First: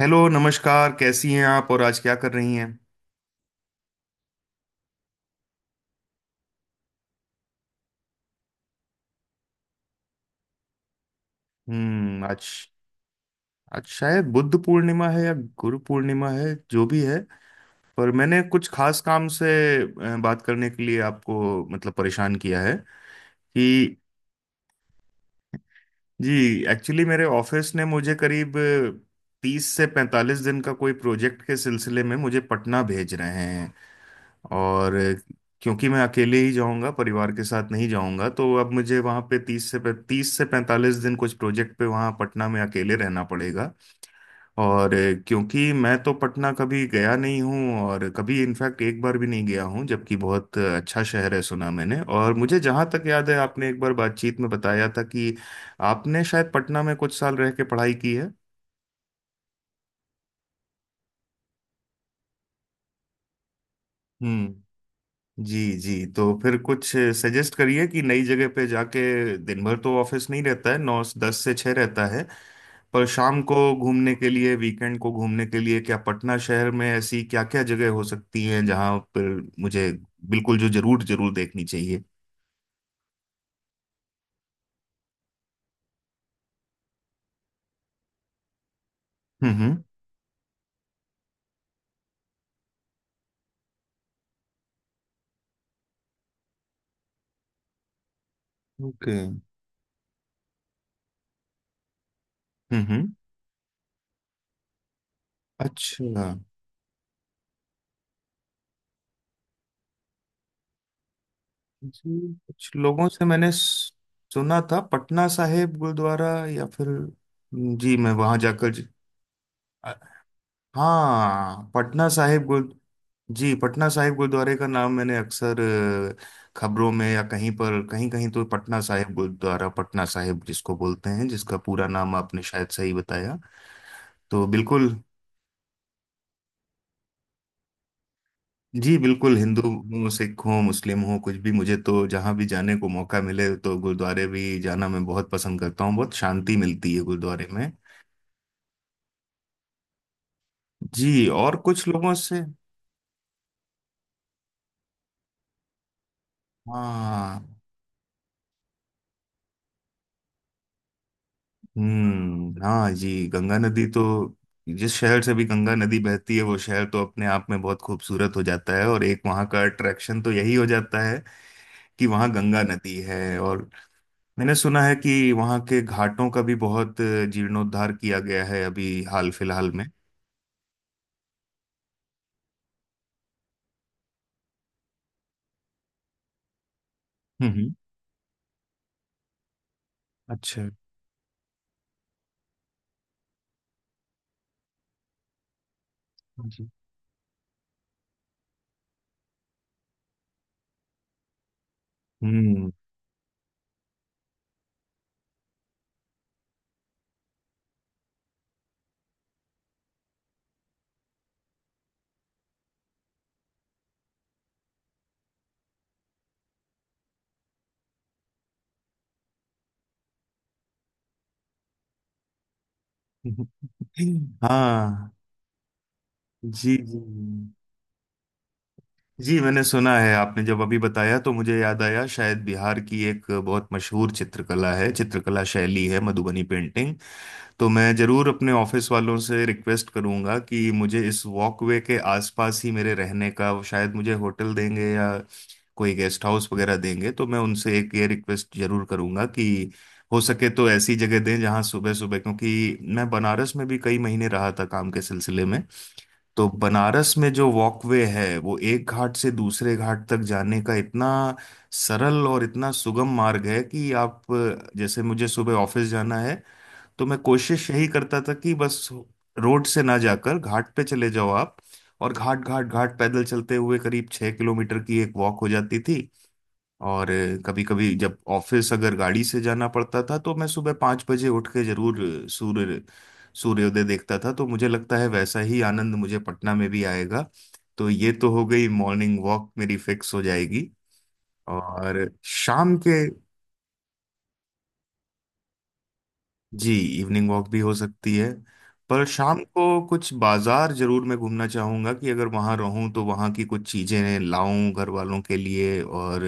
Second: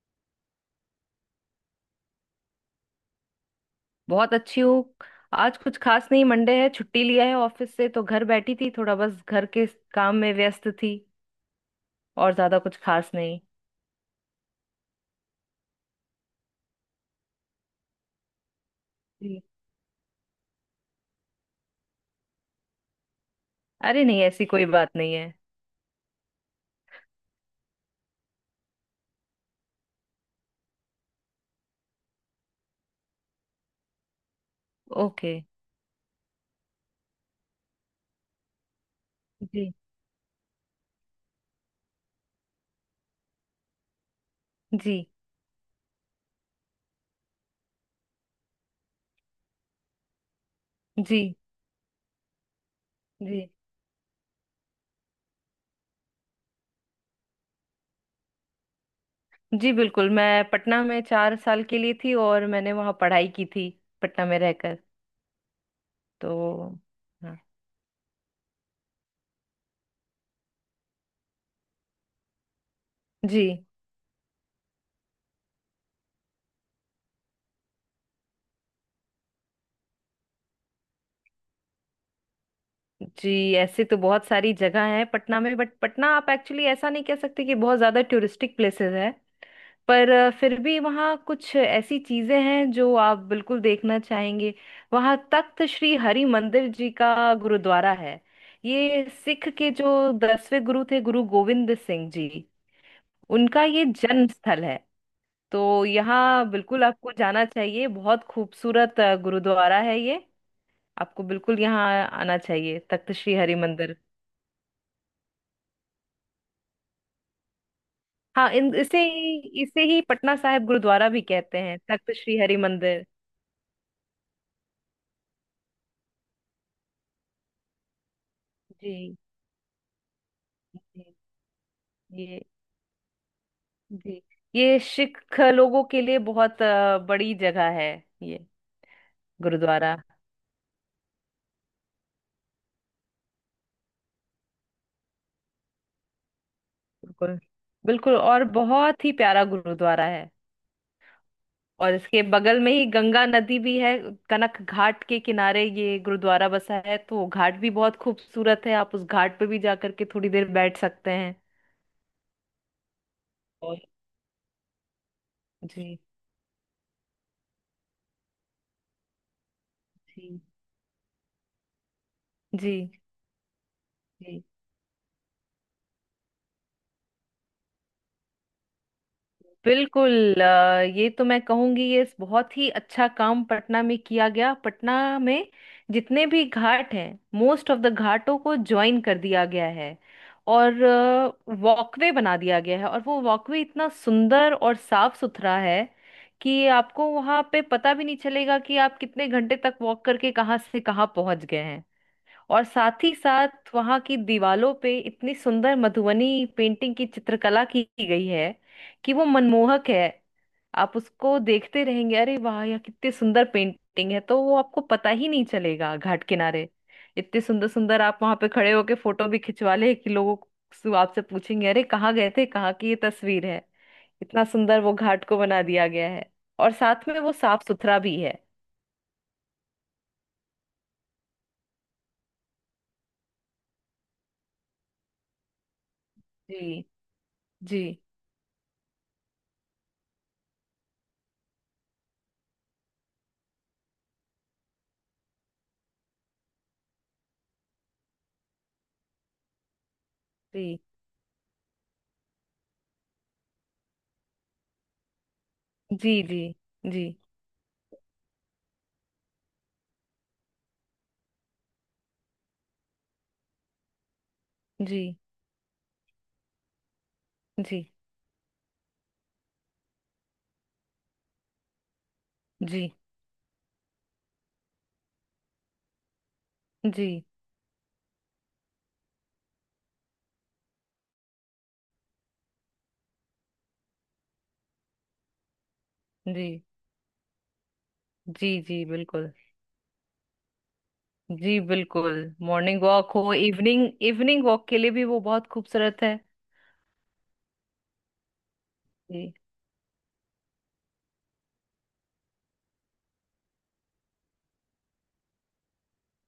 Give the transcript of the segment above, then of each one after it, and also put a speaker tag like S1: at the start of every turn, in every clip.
S1: Hello नमस्कार, कैसी हैं आप और आज क्या कर रही हैं?
S2: बहुत अच्छी हूँ। आज कुछ खास नहीं, मंडे है, छुट्टी लिया है ऑफिस से, तो घर बैठी थी, थोड़ा बस घर के काम में व्यस्त थी।
S1: हम्म।
S2: और
S1: आज
S2: ज्यादा कुछ खास नहीं।
S1: आज शायद बुद्ध पूर्णिमा है या गुरु पूर्णिमा है, जो भी है। पर मैंने कुछ खास काम
S2: जी।
S1: से बात करने के लिए आपको मतलब परेशान किया है कि।
S2: अरे नहीं, ऐसी कोई बात नहीं है।
S1: जी। एक्चुअली मेरे ऑफिस ने मुझे करीब 30 से 45 दिन का कोई प्रोजेक्ट के सिलसिले में मुझे पटना भेज रहे हैं। और
S2: ओके।
S1: क्योंकि मैं अकेले ही जाऊंगा, परिवार के साथ नहीं जाऊंगा, तो अब मुझे वहाँ पे तीस
S2: जी।
S1: से तीस से पैंतालीस दिन कुछ प्रोजेक्ट पे वहाँ पटना में अकेले रहना पड़ेगा। और
S2: जी।
S1: क्योंकि मैं तो पटना कभी गया नहीं हूँ और कभी इनफैक्ट एक बार भी नहीं गया हूँ, जबकि बहुत अच्छा शहर
S2: जी।
S1: है, सुना मैंने। और मुझे जहाँ तक याद है,
S2: जी।
S1: आपने एक बार बातचीत में बताया था कि आपने शायद पटना में कुछ साल रह के पढ़ाई की है।
S2: जी बिल्कुल, मैं पटना में 4 साल के लिए थी और मैंने वहाँ पढ़ाई की थी, पटना में रहकर।
S1: हम्म। जी जी,
S2: तो
S1: तो फिर कुछ
S2: हाँ।
S1: सजेस्ट करिए कि नई जगह पे जाके दिन भर तो ऑफिस नहीं रहता है, 9-10 से 6 रहता है। पर शाम को
S2: जी।
S1: घूमने के लिए, वीकेंड को घूमने के लिए क्या पटना शहर में ऐसी क्या क्या जगह हो सकती हैं जहाँ पर मुझे बिल्कुल जो जरूर जरूर देखनी चाहिए?
S2: जी, ऐसे तो बहुत सारी जगह है पटना में, बट पटना आप एक्चुअली ऐसा नहीं कह सकते कि बहुत ज्यादा टूरिस्टिक प्लेसेस है।
S1: हम्म।
S2: पर फिर भी वहाँ कुछ ऐसी चीजें हैं जो आप बिल्कुल देखना चाहेंगे। वहाँ तख्त श्री हरि मंदिर जी का गुरुद्वारा है। ये
S1: ओके।
S2: सिख के जो दसवें गुरु थे, गुरु गोविंद सिंह जी,
S1: हम्म।
S2: उनका ये जन्म स्थल है। तो
S1: अच्छा।
S2: यहाँ बिल्कुल आपको जाना चाहिए, बहुत खूबसूरत गुरुद्वारा है ये। आपको बिल्कुल यहाँ
S1: जी
S2: आना
S1: कुछ
S2: चाहिए,
S1: लोगों
S2: तख्त
S1: से
S2: श्री
S1: मैंने
S2: हरि मंदिर।
S1: सुना था पटना साहिब गुरुद्वारा, या फिर। जी मैं वहां
S2: हाँ,
S1: जाकर।
S2: इन इसे ही पटना साहिब गुरुद्वारा भी कहते
S1: हाँ।
S2: हैं,
S1: पटना
S2: तख्त श्री
S1: साहिब
S2: हरि मंदिर।
S1: गुरुद्व जी, पटना साहिब गुरुद्वारे का नाम मैंने अक्सर खबरों में या कहीं पर कहीं कहीं तो पटना साहिब
S2: जी।
S1: गुरुद्वारा, पटना साहिब जिसको बोलते
S2: जी,
S1: हैं, जिसका पूरा नाम आपने
S2: ये।
S1: शायद सही बताया।
S2: जी।
S1: तो
S2: ये
S1: बिल्कुल।
S2: सिख लोगों के लिए बहुत बड़ी जगह है, ये
S1: जी बिल्कुल, हिंदू
S2: गुरुद्वारा।
S1: हो, सिख हो, मुस्लिम हो, कुछ भी, मुझे तो जहाँ भी जाने को मौका मिले तो गुरुद्वारे भी जाना मैं बहुत पसंद करता हूँ, बहुत शांति मिलती है
S2: बिल्कुल
S1: गुरुद्वारे में।
S2: बिल्कुल, और बहुत ही प्यारा गुरुद्वारा है।
S1: जी और कुछ
S2: और
S1: लोगों
S2: इसके
S1: से।
S2: बगल में ही गंगा नदी भी है। कनक घाट के किनारे ये गुरुद्वारा बसा है, तो
S1: हाँ।
S2: घाट भी बहुत खूबसूरत है, आप उस घाट पे भी जा करके थोड़ी देर बैठ सकते हैं।
S1: हम्म। हाँ जी, गंगा
S2: और
S1: नदी तो जिस शहर से भी गंगा
S2: जी।
S1: नदी बहती है वो शहर तो अपने आप में बहुत खूबसूरत हो जाता है, और एक वहाँ का अट्रैक्शन तो
S2: जी।
S1: यही हो जाता है कि वहाँ गंगा
S2: जी।
S1: नदी है। और
S2: जी
S1: मैंने सुना है कि वहाँ के घाटों का भी बहुत जीर्णोद्धार किया गया है अभी हाल फिलहाल में।
S2: बिल्कुल। ये तो मैं कहूंगी, ये बहुत ही अच्छा काम पटना में किया गया। पटना में जितने भी घाट हैं,
S1: हम्म
S2: मोस्ट
S1: हम्म।
S2: ऑफ द घाटों को ज्वाइन कर दिया गया है।
S1: अच्छा।
S2: और वॉकवे बना दिया गया है, और वो वॉकवे इतना सुंदर और साफ सुथरा है कि
S1: जी।
S2: आपको वहां पे पता भी नहीं चलेगा कि आप कितने घंटे तक वॉक करके कहाँ से कहाँ पहुंच गए हैं। और
S1: हम्म।
S2: साथ ही साथ वहां की दीवालों पे इतनी सुंदर मधुबनी पेंटिंग की, चित्रकला की गई है, कि वो मनमोहक है। आप उसको देखते रहेंगे, अरे वाह यह कितनी सुंदर पेंटिंग है, तो वो आपको पता ही नहीं चलेगा। घाट किनारे इतने सुंदर सुंदर, आप वहां पे खड़े होके फोटो भी खिंचवा ले कि लोगों को आपसे पूछेंगे अरे कहाँ गए थे, कहाँ की ये तस्वीर है। इतना सुंदर वो
S1: हाँ।
S2: घाट को बना दिया गया है, और
S1: जी जी।
S2: साथ में वो साफ सुथरा भी है।
S1: जी मैंने सुना है, आपने जब अभी बताया तो मुझे याद आया, शायद बिहार की एक बहुत मशहूर चित्रकला है, चित्रकला शैली है मधुबनी
S2: जी।
S1: पेंटिंग। तो
S2: जी।
S1: मैं जरूर अपने ऑफिस वालों से रिक्वेस्ट करूंगा कि मुझे इस वॉकवे के आसपास ही मेरे रहने का वो शायद मुझे होटल देंगे या कोई गेस्ट हाउस वगैरह देंगे, तो मैं उनसे एक ये रिक्वेस्ट जरूर करूंगा कि हो सके तो
S2: जी।
S1: ऐसी जगह दें जहां सुबह सुबह, क्योंकि मैं बनारस में भी कई महीने रहा था काम के सिलसिले में,
S2: जी। जी।
S1: तो
S2: जी।
S1: बनारस में जो वॉकवे है वो एक घाट से दूसरे घाट तक जाने का इतना सरल और इतना सुगम मार्ग है कि आप, जैसे
S2: जी।
S1: मुझे सुबह ऑफिस जाना है, तो मैं कोशिश यही
S2: जी।
S1: करता था कि बस रोड से ना जाकर घाट पे चले जाओ आप, और घाट घाट
S2: जी।
S1: घाट पैदल चलते हुए करीब 6 किलोमीटर की एक वॉक हो जाती थी। और
S2: जी।
S1: कभी कभी जब ऑफिस अगर गाड़ी से जाना पड़ता था तो मैं सुबह 5 बजे उठ के जरूर सूर्य सूर्योदय देखता था, तो मुझे लगता है वैसा ही आनंद मुझे पटना
S2: जी।
S1: में भी आएगा। तो ये तो हो
S2: जी।
S1: गई,
S2: जी
S1: मॉर्निंग
S2: बिल्कुल।
S1: वॉक मेरी फिक्स हो जाएगी।
S2: जी
S1: और
S2: बिल्कुल।
S1: शाम
S2: मॉर्निंग
S1: के।
S2: वॉक हो, इवनिंग इवनिंग वॉक के लिए भी वो बहुत खूबसूरत है।
S1: जी, इवनिंग वॉक भी हो सकती है। पर
S2: जी
S1: शाम को कुछ बाजार जरूर मैं घूमना चाहूंगा कि अगर वहां रहूं तो वहां की कुछ चीजें लाऊं घर वालों के लिए, और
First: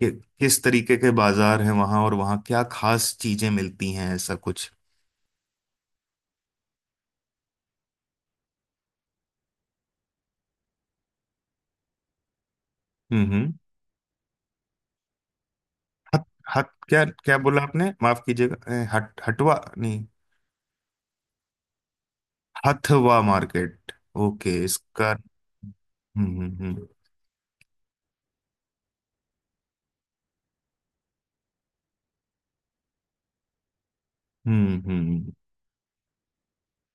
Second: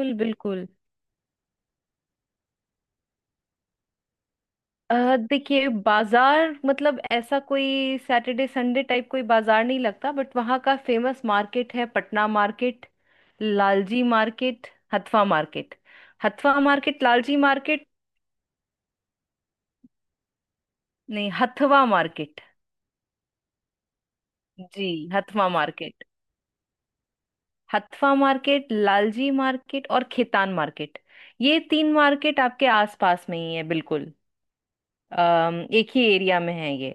S1: कि, किस
S2: बिल्कुल।
S1: तरीके के बाजार हैं वहां और वहां क्या खास चीजें मिलती हैं, ऐसा कुछ।
S2: देखिए, बाजार मतलब ऐसा कोई सैटरडे संडे टाइप कोई बाजार नहीं लगता, बट वहाँ का फेमस मार्केट है, पटना मार्केट,
S1: हम्म।
S2: Lalji market, Hathwa market.
S1: Hut.
S2: Hathwa
S1: hut
S2: market,
S1: क्या
S2: लालजी
S1: क्या बोला आपने,
S2: मार्केट।
S1: माफ कीजिएगा? हट, हटवा नहीं?
S2: नहीं, Hathwa market.
S1: Hathwa market, okay.
S2: जी,
S1: इसका।
S2: हथवा मार्केट,
S1: हम्म।
S2: हथफा मार्केट, लालजी मार्केट और खेतान मार्केट। ये तीन मार्केट आपके आसपास में ही है, बिल्कुल
S1: हम्म हम्म हम्म।
S2: एक ही एरिया में है ये।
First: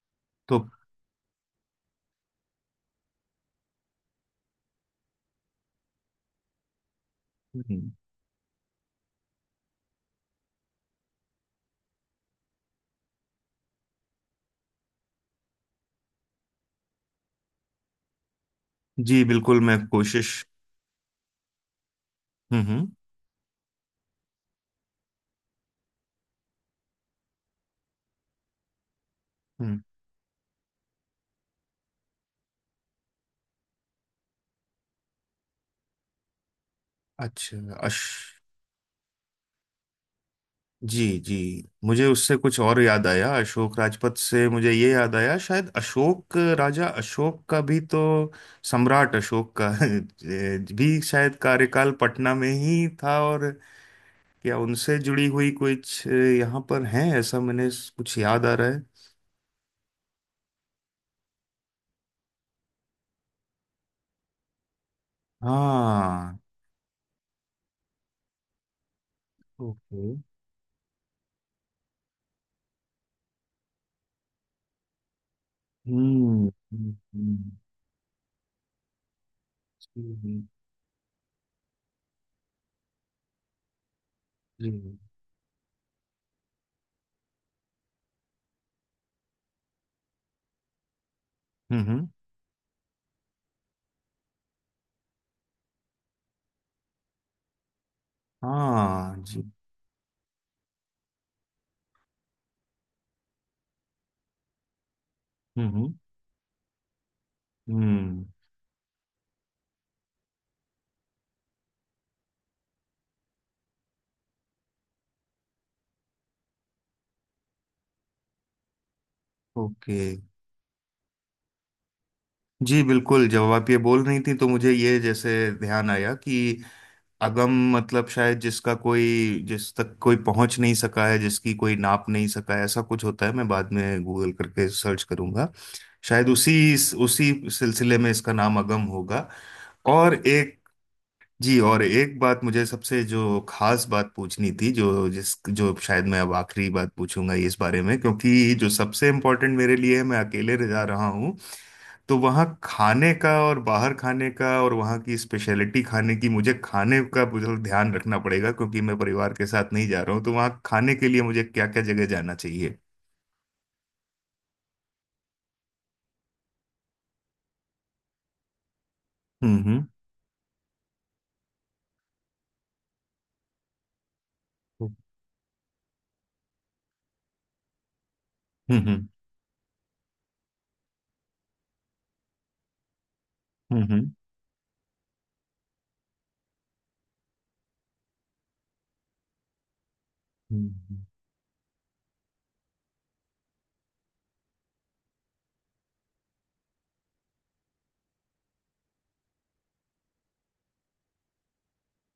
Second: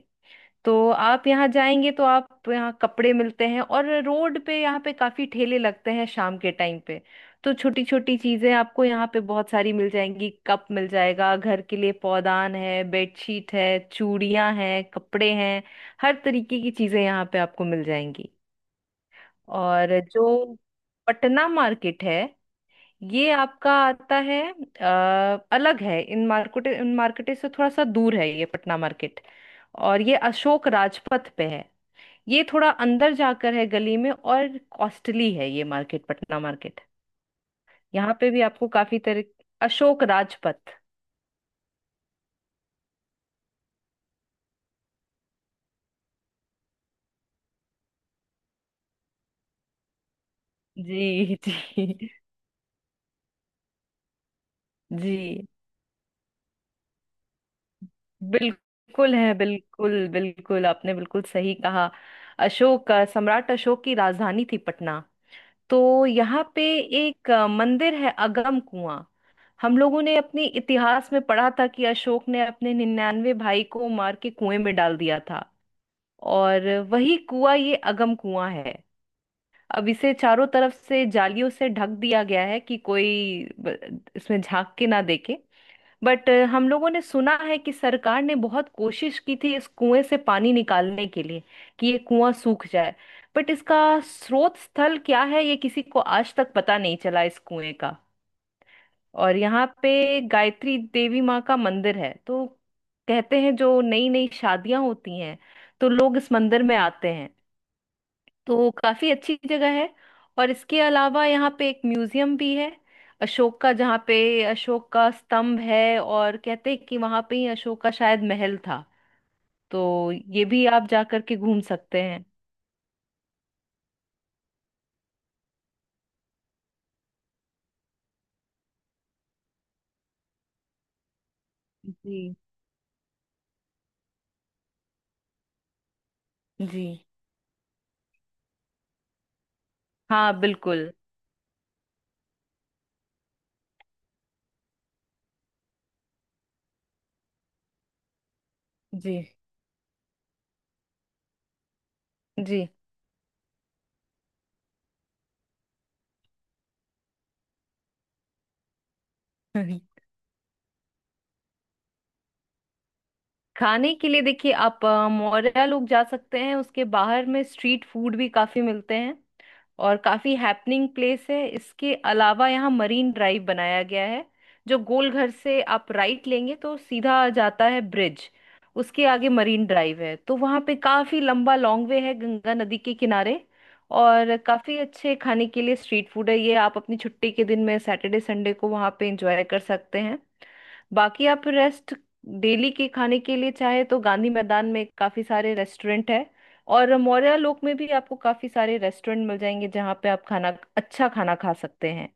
S1: तो।
S2: तो आप यहाँ जाएंगे तो आप यहाँ कपड़े मिलते हैं, और रोड पे यहाँ पे काफी ठेले लगते हैं शाम के टाइम पे। तो छोटी
S1: हम्म।
S2: छोटी चीजें आपको यहाँ पे बहुत सारी मिल जाएंगी, कप मिल जाएगा घर के लिए, पौधान है, बेडशीट है, चूड़ियां हैं, कपड़े हैं, हर तरीके की चीजें यहाँ पे आपको मिल जाएंगी।
S1: जी बिल्कुल, मैं
S2: और
S1: कोशिश।
S2: जो पटना मार्केट है,
S1: हम्म हम्म
S2: ये आपका आता है अलग है। इन मार्केट से थोड़ा सा दूर है ये पटना मार्केट।
S1: हम्म।
S2: और ये अशोक राजपथ पे है, ये थोड़ा अंदर जाकर है गली में, और कॉस्टली है ये मार्केट, पटना मार्केट।
S1: अच्छा। अश
S2: यहाँ पे भी आपको काफी तरह। अशोक राजपथ।
S1: जी जी, मुझे उससे कुछ और याद आया, अशोक राजपथ से मुझे ये याद आया, शायद अशोक, राजा अशोक का भी तो, सम्राट अशोक का भी शायद
S2: जी
S1: कार्यकाल
S2: जी।
S1: पटना में ही था। और क्या उनसे जुड़ी
S2: जी
S1: हुई कुछ यहाँ पर है, ऐसा मैंने कुछ याद आ रहा है?
S2: बिल्कुल है, बिल्कुल बिल्कुल, आपने बिल्कुल सही कहा। अशोक, सम्राट अशोक की राजधानी थी पटना। तो
S1: हाँ।
S2: यहाँ पे एक मंदिर है, अगम कुआं। हम लोगों
S1: ओके।
S2: ने अपने इतिहास में पढ़ा था कि अशोक ने अपने 99 भाई को मार के कुएं में डाल दिया था,
S1: हम्म।
S2: और
S1: हम्म।
S2: वही
S1: हम्म।
S2: कुआं ये अगम कुआं है। अब इसे
S1: जी
S2: चारों तरफ से जालियों से ढक दिया गया है कि कोई इसमें
S1: जी।
S2: झांक के ना देखे। बट हम लोगों ने सुना है कि सरकार ने बहुत कोशिश की थी इस कुएं से पानी निकालने के लिए,
S1: हम्म।
S2: कि ये
S1: हम्म।
S2: कुआं सूख जाए। बट इसका स्रोत स्थल क्या है ये किसी को आज तक पता नहीं चला इस कुएं।
S1: हाँ
S2: और
S1: जी।
S2: यहाँ पे गायत्री देवी माँ का मंदिर है, तो कहते हैं जो नई नई शादियां होती हैं, तो
S1: हम्म।
S2: लोग इस मंदिर में आते हैं।
S1: हम्म।
S2: तो काफी अच्छी जगह है। और इसके अलावा यहाँ पे एक म्यूजियम भी है, अशोक का, जहाँ पे अशोक का स्तंभ है, और कहते हैं कि वहां पे ही अशोक का शायद महल था।
S1: ओके।
S2: तो ये भी आप जा करके घूम सकते हैं।
S1: जी बिल्कुल, जब आप ये बोल रही थी तो मुझे ये जैसे ध्यान आया कि अगम मतलब शायद जिसका कोई, जिस तक कोई पहुंच नहीं सका है, जिसकी कोई नाप नहीं
S2: जी।
S1: सका है, ऐसा कुछ होता है, मैं बाद में गूगल करके सर्च करूंगा, शायद उसी
S2: जी
S1: उसी सिलसिले में इसका नाम अगम होगा। और
S2: हाँ
S1: एक
S2: बिल्कुल।
S1: जी, और एक बात मुझे सबसे जो खास बात पूछनी थी, जो शायद मैं अब आखिरी बात पूछूंगा इस बारे में, क्योंकि जो सबसे
S2: जी।
S1: इम्पोर्टेंट मेरे लिए है, मैं अकेले रह जा रहा हूँ, तो वहाँ
S2: जी
S1: खाने का और बाहर खाने का और वहाँ की स्पेशलिटी खाने की, मुझे खाने का मुझे ध्यान रखना पड़ेगा क्योंकि मैं परिवार के साथ नहीं जा रहा हूँ, तो वहाँ खाने के लिए मुझे क्या क्या जगह जाना चाहिए?
S2: खाने के लिए देखिए, आप मौर्या लोग जा सकते हैं, उसके बाहर में स्ट्रीट फूड भी काफी मिलते हैं,
S1: हम्म।
S2: और काफी हैपनिंग प्लेस है। इसके अलावा यहाँ मरीन ड्राइव बनाया गया है, जो गोल घर से आप राइट लेंगे तो सीधा जाता है ब्रिज,
S1: हम्म
S2: उसके आगे मरीन ड्राइव है, तो वहाँ पे काफी लंबा लॉन्ग वे है गंगा नदी के किनारे,
S1: हम्म।
S2: और काफी अच्छे खाने के लिए स्ट्रीट फूड है। ये आप अपनी छुट्टी के दिन में सैटरडे संडे को वहाँ पे एंजॉय कर सकते हैं।
S1: हम्म।
S2: बाकी आप रेस्ट, डेली के खाने के लिए चाहे तो गांधी मैदान में काफी सारे रेस्टोरेंट है, और मौर्या लोक में भी आपको काफी सारे रेस्टोरेंट मिल जाएंगे जहाँ पे आप खाना, अच्छा खाना खा सकते हैं।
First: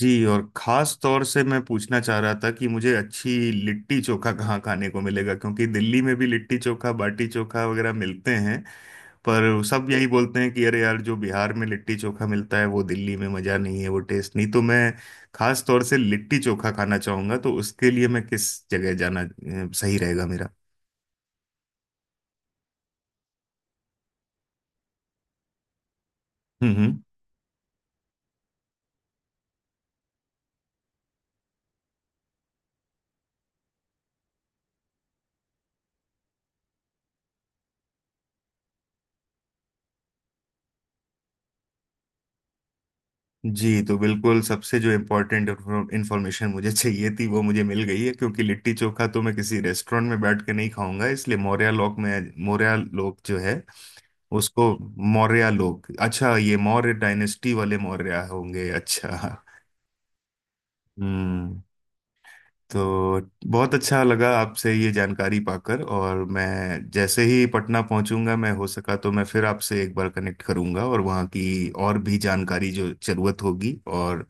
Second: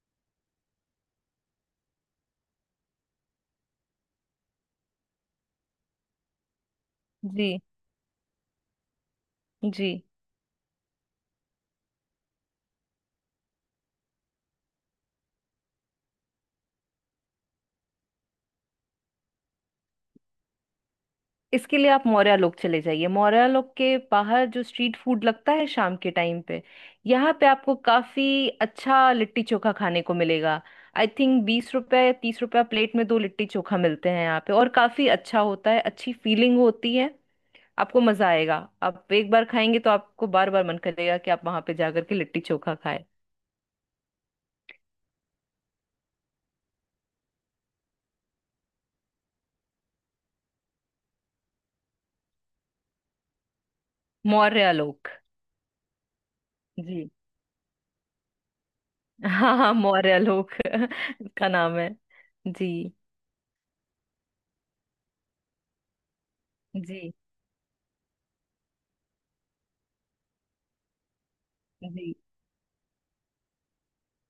S1: जी और खास तौर से मैं पूछना चाह रहा था कि मुझे अच्छी लिट्टी चोखा कहाँ खाने को मिलेगा, क्योंकि दिल्ली में भी लिट्टी चोखा, बाटी
S2: जी।
S1: चोखा वगैरह मिलते हैं, पर
S2: जी,
S1: सब यही बोलते हैं कि अरे यार जो बिहार में लिट्टी चोखा मिलता है वो दिल्ली में मजा नहीं, है वो टेस्ट नहीं, तो मैं खास तौर से लिट्टी चोखा खाना चाहूंगा, तो उसके लिए मैं किस जगह जाना सही रहेगा मेरा?
S2: इसके लिए आप मौर्या लोक चले जाइए। मौर्या लोक के बाहर जो स्ट्रीट फूड लगता है शाम के टाइम पे,
S1: हम्म हम्म।
S2: यहाँ पे आपको काफी अच्छा लिट्टी चोखा खाने को मिलेगा। आई थिंक 20 रुपया या 30 रुपया प्लेट में दो लिट्टी चोखा मिलते हैं यहाँ पे, और काफी अच्छा होता है, अच्छी फीलिंग होती है। आपको मजा आएगा। आप एक बार खाएंगे तो आपको बार बार मन करेगा कि आप वहां पे जाकर के लिट्टी चोखा खाएं।
S1: जी तो बिल्कुल, सबसे जो इम्पोर्टेंट इंफॉर्मेशन मुझे चाहिए थी वो मुझे मिल गई है, क्योंकि लिट्टी चोखा तो मैं किसी रेस्टोरेंट में बैठ के नहीं खाऊंगा, इसलिए मौर्या लोक में, मौर्या लोक जो है उसको
S2: मौर्य लोक।
S1: मौर्या लोक, अच्छा ये मौर्य
S2: जी
S1: डायनेस्टी वाले मौर्या होंगे, अच्छा।
S2: हाँ हाँ, मौर्य लोक इसका
S1: हम्म।
S2: नाम है। जी।
S1: तो बहुत अच्छा लगा आपसे ये जानकारी पाकर, और मैं
S2: जी।
S1: जैसे ही पटना पहुंचूंगा, मैं हो सका तो मैं फिर आपसे एक बार कनेक्ट करूंगा और वहाँ की और
S2: जी।
S1: भी जानकारी जो जरूरत होगी, और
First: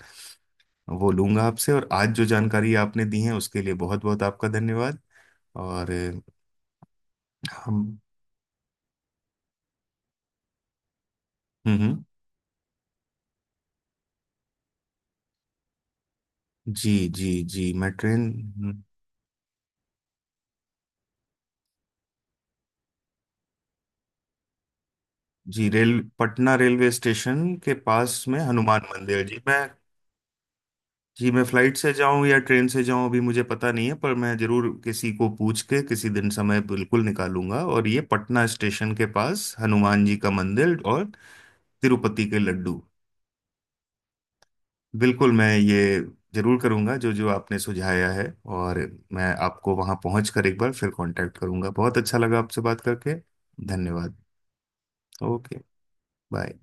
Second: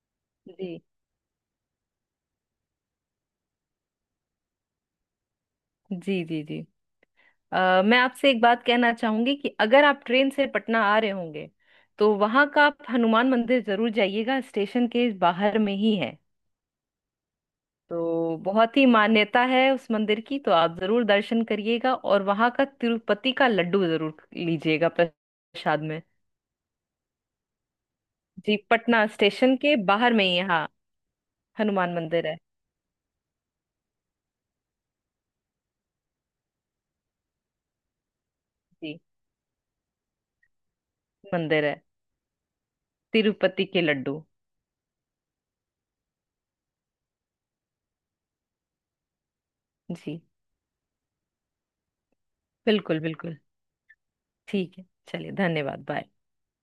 S2: जी।
S1: वो लूंगा आपसे, और आज जो जानकारी आपने दी है उसके लिए बहुत बहुत आपका धन्यवाद। और
S2: जी। जी। जी मैं
S1: हम
S2: आपसे एक बात कहना चाहूंगी कि अगर आप ट्रेन से पटना आ रहे होंगे,
S1: हम्म।
S2: तो वहां का आप हनुमान मंदिर जरूर जाइएगा, स्टेशन के बाहर में ही है।
S1: जी जी जी, मैं ट्रेन।
S2: तो बहुत ही मान्यता है उस मंदिर की, तो आप जरूर दर्शन करिएगा, और वहां का तिरुपति का लड्डू जरूर लीजिएगा
S1: जी
S2: प्रसाद
S1: रेल,
S2: में।
S1: पटना रेलवे स्टेशन के पास में
S2: जी
S1: हनुमान
S2: पटना
S1: मंदिर, जी
S2: स्टेशन
S1: मैं।
S2: के बाहर में ही है, हाँ।
S1: जी मैं फ्लाइट से
S2: हनुमान
S1: जाऊं
S2: मंदिर है।
S1: या ट्रेन से जाऊं अभी मुझे पता नहीं है, पर मैं जरूर किसी को पूछ के किसी दिन समय बिल्कुल निकालूंगा। और ये पटना स्टेशन
S2: जी
S1: के पास हनुमान जी का मंदिर और
S2: मंदिर है।
S1: तिरुपति के लड्डू,
S2: तिरुपति के लड्डू।
S1: बिल्कुल मैं ये जरूर करूंगा जो जो आपने सुझाया है। और मैं आपको वहां
S2: जी
S1: पहुंच कर एक बार फिर कांटेक्ट करूंगा, बहुत अच्छा लगा आपसे बात
S2: बिल्कुल
S1: करके।
S2: बिल्कुल।
S1: धन्यवाद।
S2: ठीक है। चलिए
S1: ओके।
S2: धन्यवाद, बाय।
S1: बाय।